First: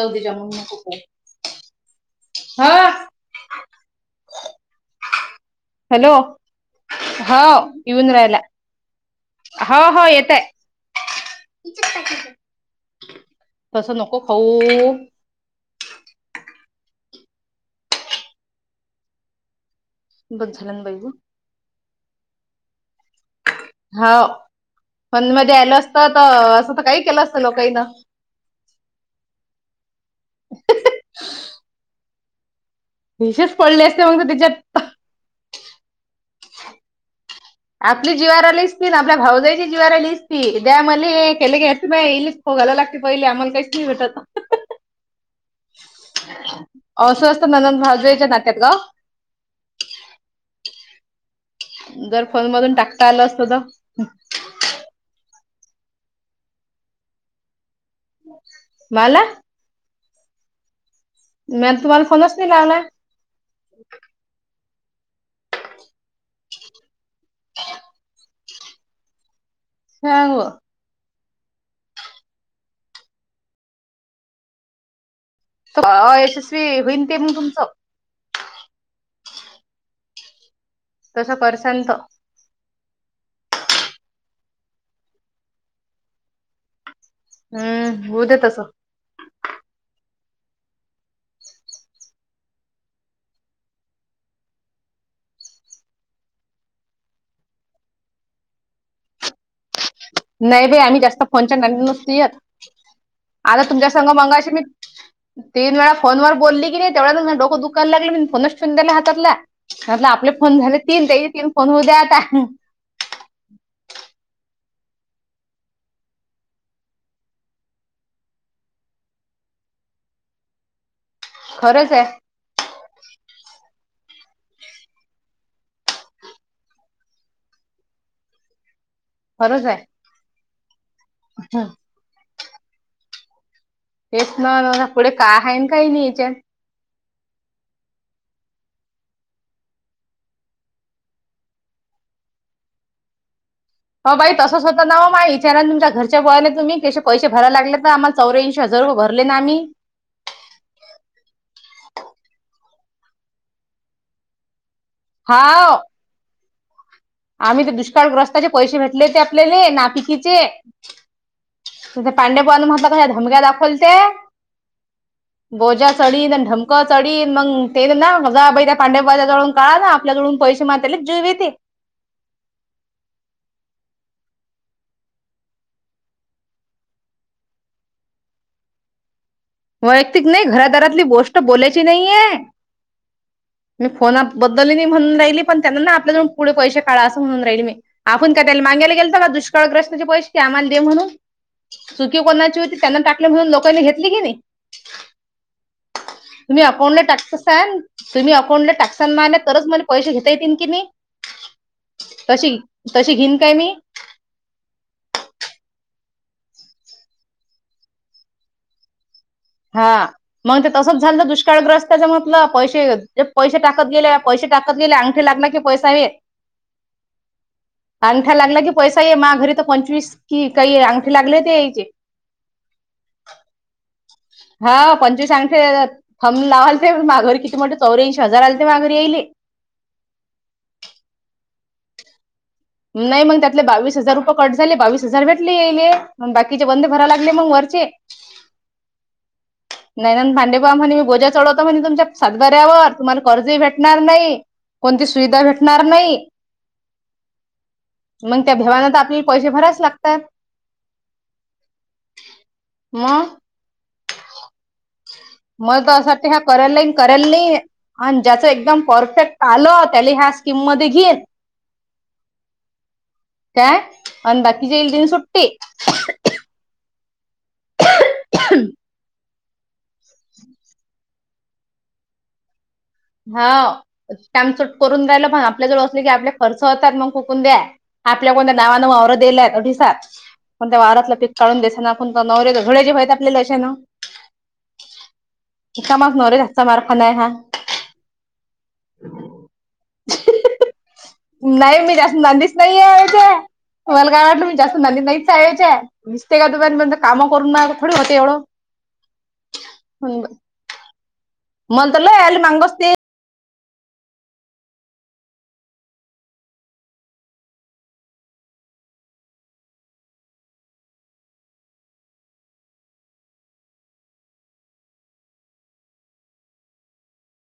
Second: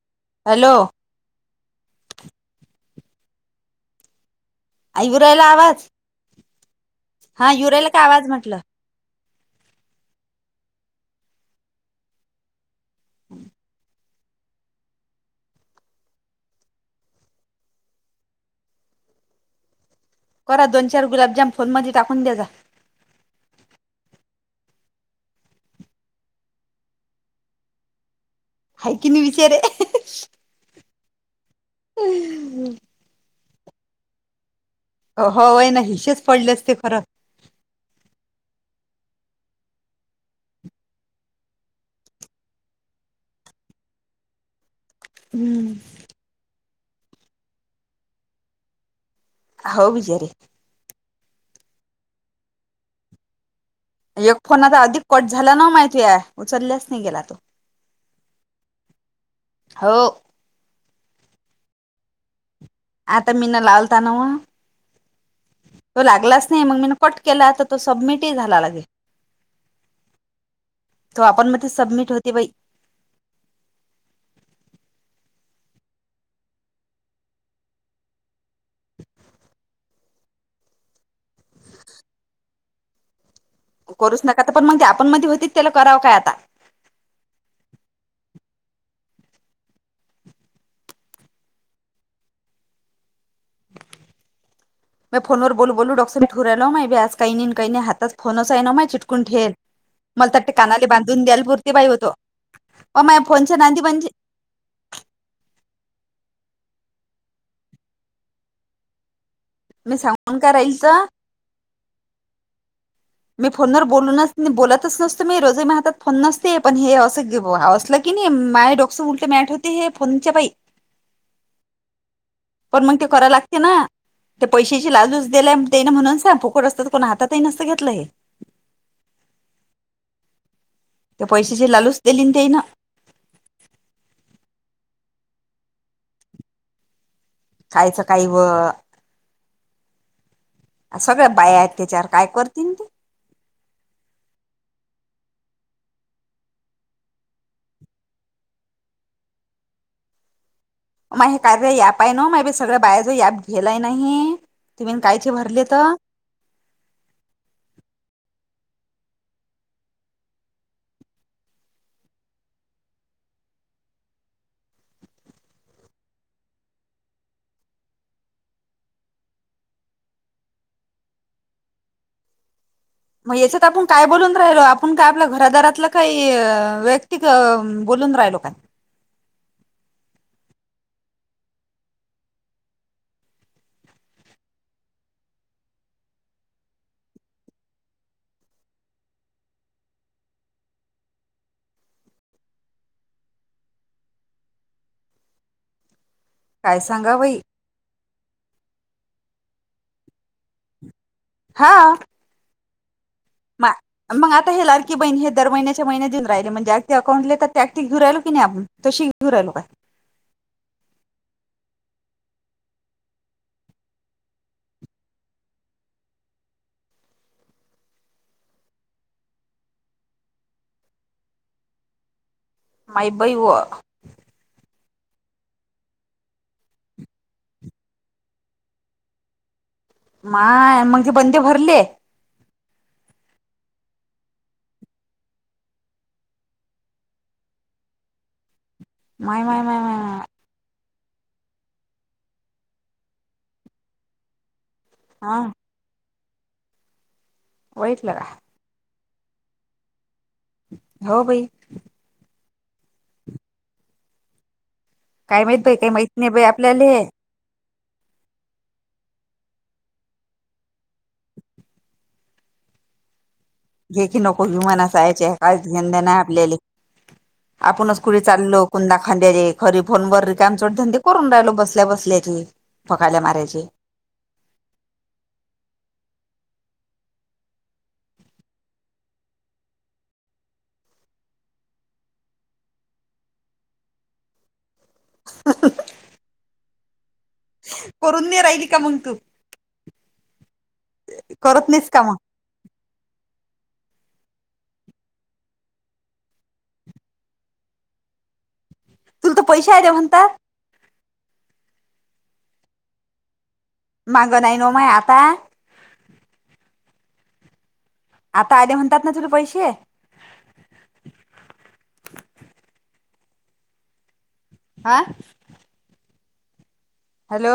जाऊदे जाणवू हॅलो नको काय - आ येऊ रायला आवाज हॅलो हो हा युरायला का येऊन आवाज राहाला. म्हटलं हो हो येतय तसं नको खाऊ बस करा झालं ना दोन बाई चार गं गुलाबजाम फोन मधी टाकून द्या जा हाव पण म दयायल असतं त असं त काही केलं असतं लोकाई न हाय की नाय विचारे [unintelligible] [unintelligible] हिशेच पडले असते मंग त त्याच्यात होय न हिशेच पडले असते खरं आपली जीवावर आली असती ना आपल्या भाऊजय च्या जीवावर आली असती द्या मले हे केले घायचे मं भोगाला लागते पहिले आम्हाला काहीच नाय भेटत. हम्म अव अस असत ननंद भावजयच्या नात्यात ग हाव बिचारी जर फोन मधून टाकता आलं असतं त एक फोन आता आधि कट झाला ना माहितीय आहे, उचलल्याच नाही गेला तो. माला. हो! म्या न तुम्हाला फोनच नाही लावला. आता मीन लालता नव, तो लागलाच नाही मग मीन कट केला त तो समिटही झाला लगे. हांव. तो आपण म ते सबमिट होते बई. का यशस्वी होईन ते मंग तुमचं तसं परसंत. करूच नका, त पण मंग ते आपण मध्ये होतीत त्याला करावं काय आता. हूं हुदे तस. [inaudible] मह्या फोनवर बोलू, बोलू डोक्स निट हूं राहील ओ माय, बी आज काही नी न काही नी हाताच फोनच आहे ना माय चीटकून ठेल [inaudible] नही बई कानाले आम्ही जास्त बांधून द्यायला फोनच्या पुरती बाई नांदी होतो नसतुयांत, अ माझ्या फोनच्या आता नांदी तुमच्या म्हणजे संघ मंगाशी मी तीन वेळा फोन वर बोलली कीनी, तेवड्यातच मह्य डोकं दुकायला लागल, मिनी फोनच ठेवून देला हातातला मी अपल आपले सांगून काय फोन राहील झाले तर तीन, तेही तीन फोन हू दया आता मी फोनवर बोलूनच बोलतच नसत मी रोजही मह्या हातात फोन नसते पण हें असं गे असलं कि नी माये डोक्स उलट मॅट होते हे फोनच्या पाई. खरंच आहे. पण मंग ते करायला लागते ना ते पैशाची लालूस देल्या ते न म्हणून सांग, फुकट असत त कोण हाततही नसंत घेतलं हे. खरंच आहे त्या पैश्याची लालूच दिलीन ते न हेच ना नन पुढे काय आहे काही नाही याच्यात. खायचं काही व अ सगळ्या बाया आहेत त्याच्यावर काय करतीन ते हो बाई तसंच होता ना ओ माय विचारां न तुमच्या घरच्या बुवा ले, तुमी केसे पैसे भराय लागले त आम्हा चौऱ्याऐंशी हजार रुपये भरले ना आमी मा हे कार्या यांप आहे ना मायबी सगळं बायां जो याप घेलाय नाही तुमिन कायचे भरले हाव त आम्ही ते दुष्काळग्रस्ताचे पैसे भेटले ते आपल्याले नापिकीचे तते पांडेपन [unintelligible] कश्या धमक्या दाखवलते [inaudible] बोजा चढीन, न ढमक चढीन मंग ते ना जा बहिऱ्या पांडेवाल्या जवळून काळा ना आपल्याजुळून पैसे मातेले जीवी ते. मग याच्यात आपूण काय बोलून राहिलो, आपूण काय आपल्या घरादारातलं काही व्येक्तीक त बोलून राहिलो काय? वैयक्तिक नाही घरादरातली गोष्ट बोलायची नाहीेय. मी फोनाबद्दल नाही म्हणून राहिली, पण त्यांना ना आपल्या जवळून पुढे पैसे काढ असं म्हणून राहिली मी. आपण का त्याला मागंयला गेलतो का दुष्काळग्रस्तांचे पैसे की आमाला दे म्हणून. चुकी कोणाची होती, त्यांन टाकली म्हणून लोकांनी घेतली की नाही तुम्ही काय अकाउंटला सांगा बाई टाकक्सान, तुम्ही अकाउंटला टाक्सन माले तरच मले पैसे घेता येतीन किनी तशी-तशी घिन मा मग आता हे लाडकी बहिणी हे दर महिन्याच्या महिन्यात येऊन राहिले म्हणजे अगदी अकाउंटले तर त्यात घेऊ राहिल कि नाही आपण तशी घेऊ राहिलो काय? हा मग ते तसंच झालं ना दुष्काळग्रस्तच्या मधलं पैसे पैसे टाकत गेले पैसे टाकत गेले अंगठे लागला कि पैसा येत अंगठा लागला की पैसा ये माया घरी तर पंचवीस की काही अंगठी लागले होते. माय बाई व हा पंचवीस अंगठे थम लावायलते माय घर किती मोठे चौऱ्याऐंशी हजार आलेल ते माघरी येईले. माय मग ते बंदे भरले [unintelligible] नाही मग त्यातले बावीस हजार रुपये कट झाले बावीस हजार भेटले येईले मग बाकीचे बंद भरायला लागले मग वरचे माय माय माय माय नाहीनंद भांडेपावा म्हणे मी गोज्या चढवतो म्हणे तुमच्या सातभऱ्यावर तुम्हाला कर्जी भेटणार नाही [unintelligible] कोणती हा सुविधा भेटणार नाही. बघितलं का मग त्या भेवानात आपले पैसे भरायलाच लागतात हो बाई मग काय माहित बाई मग काही तर असं माहित वाटते नाही ह्या बाई कल आपल्याले नाहीईन कल नाही [unintelligible] आणि ज्याचं एकदम परफेक्ट आलं त्याला ह्या स्कीम मध्ये घेईन. काय जे की आणि नको बाकीच्या विुमान येईल दिन असयचे सुट्टी काहीच घेणदेणध नाही आपल्याले [unintelligible] आपणच कुठे चालो कुदा खांद्याला एक खरी फोनवरर कामचोड धंदे करून राहिलो बसल्या बसल्याची [unintelligible] हा कामसूट करून राहिलं पण आपल्या जवळ असले की आपले खर्च होतात मग खुकून द्या. आपल्या कोणत्या नावानव औवर दिल्यायठीस [unintelligible] कोणत वारातलं पीक काढून देसना कोणत नवरऱ्या झुळेजी व्हा आपल्यालाशे ना [unintelligible] एका मग नव रे त्याचा मारफा नाही हा [unintelligible] करून न राहिली का मग तु? करत नाही नाहीस मी का जास्त मग नादीच मला काय वाटलंच्या अस ननाचचायच्या आहे [unintelligible] नुसतेका दुपारपर्ंत काम करून थोडी होते एवढं [unintelligible] तुला तर पैसे आले म्हणता? म्हणंत ल याल मांगस ते [unintelligible] मागं नाही नोम आहे आता [unintelligible] आता आले म्हणतात ना तुला पैसे आ हॅलो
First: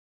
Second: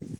हम्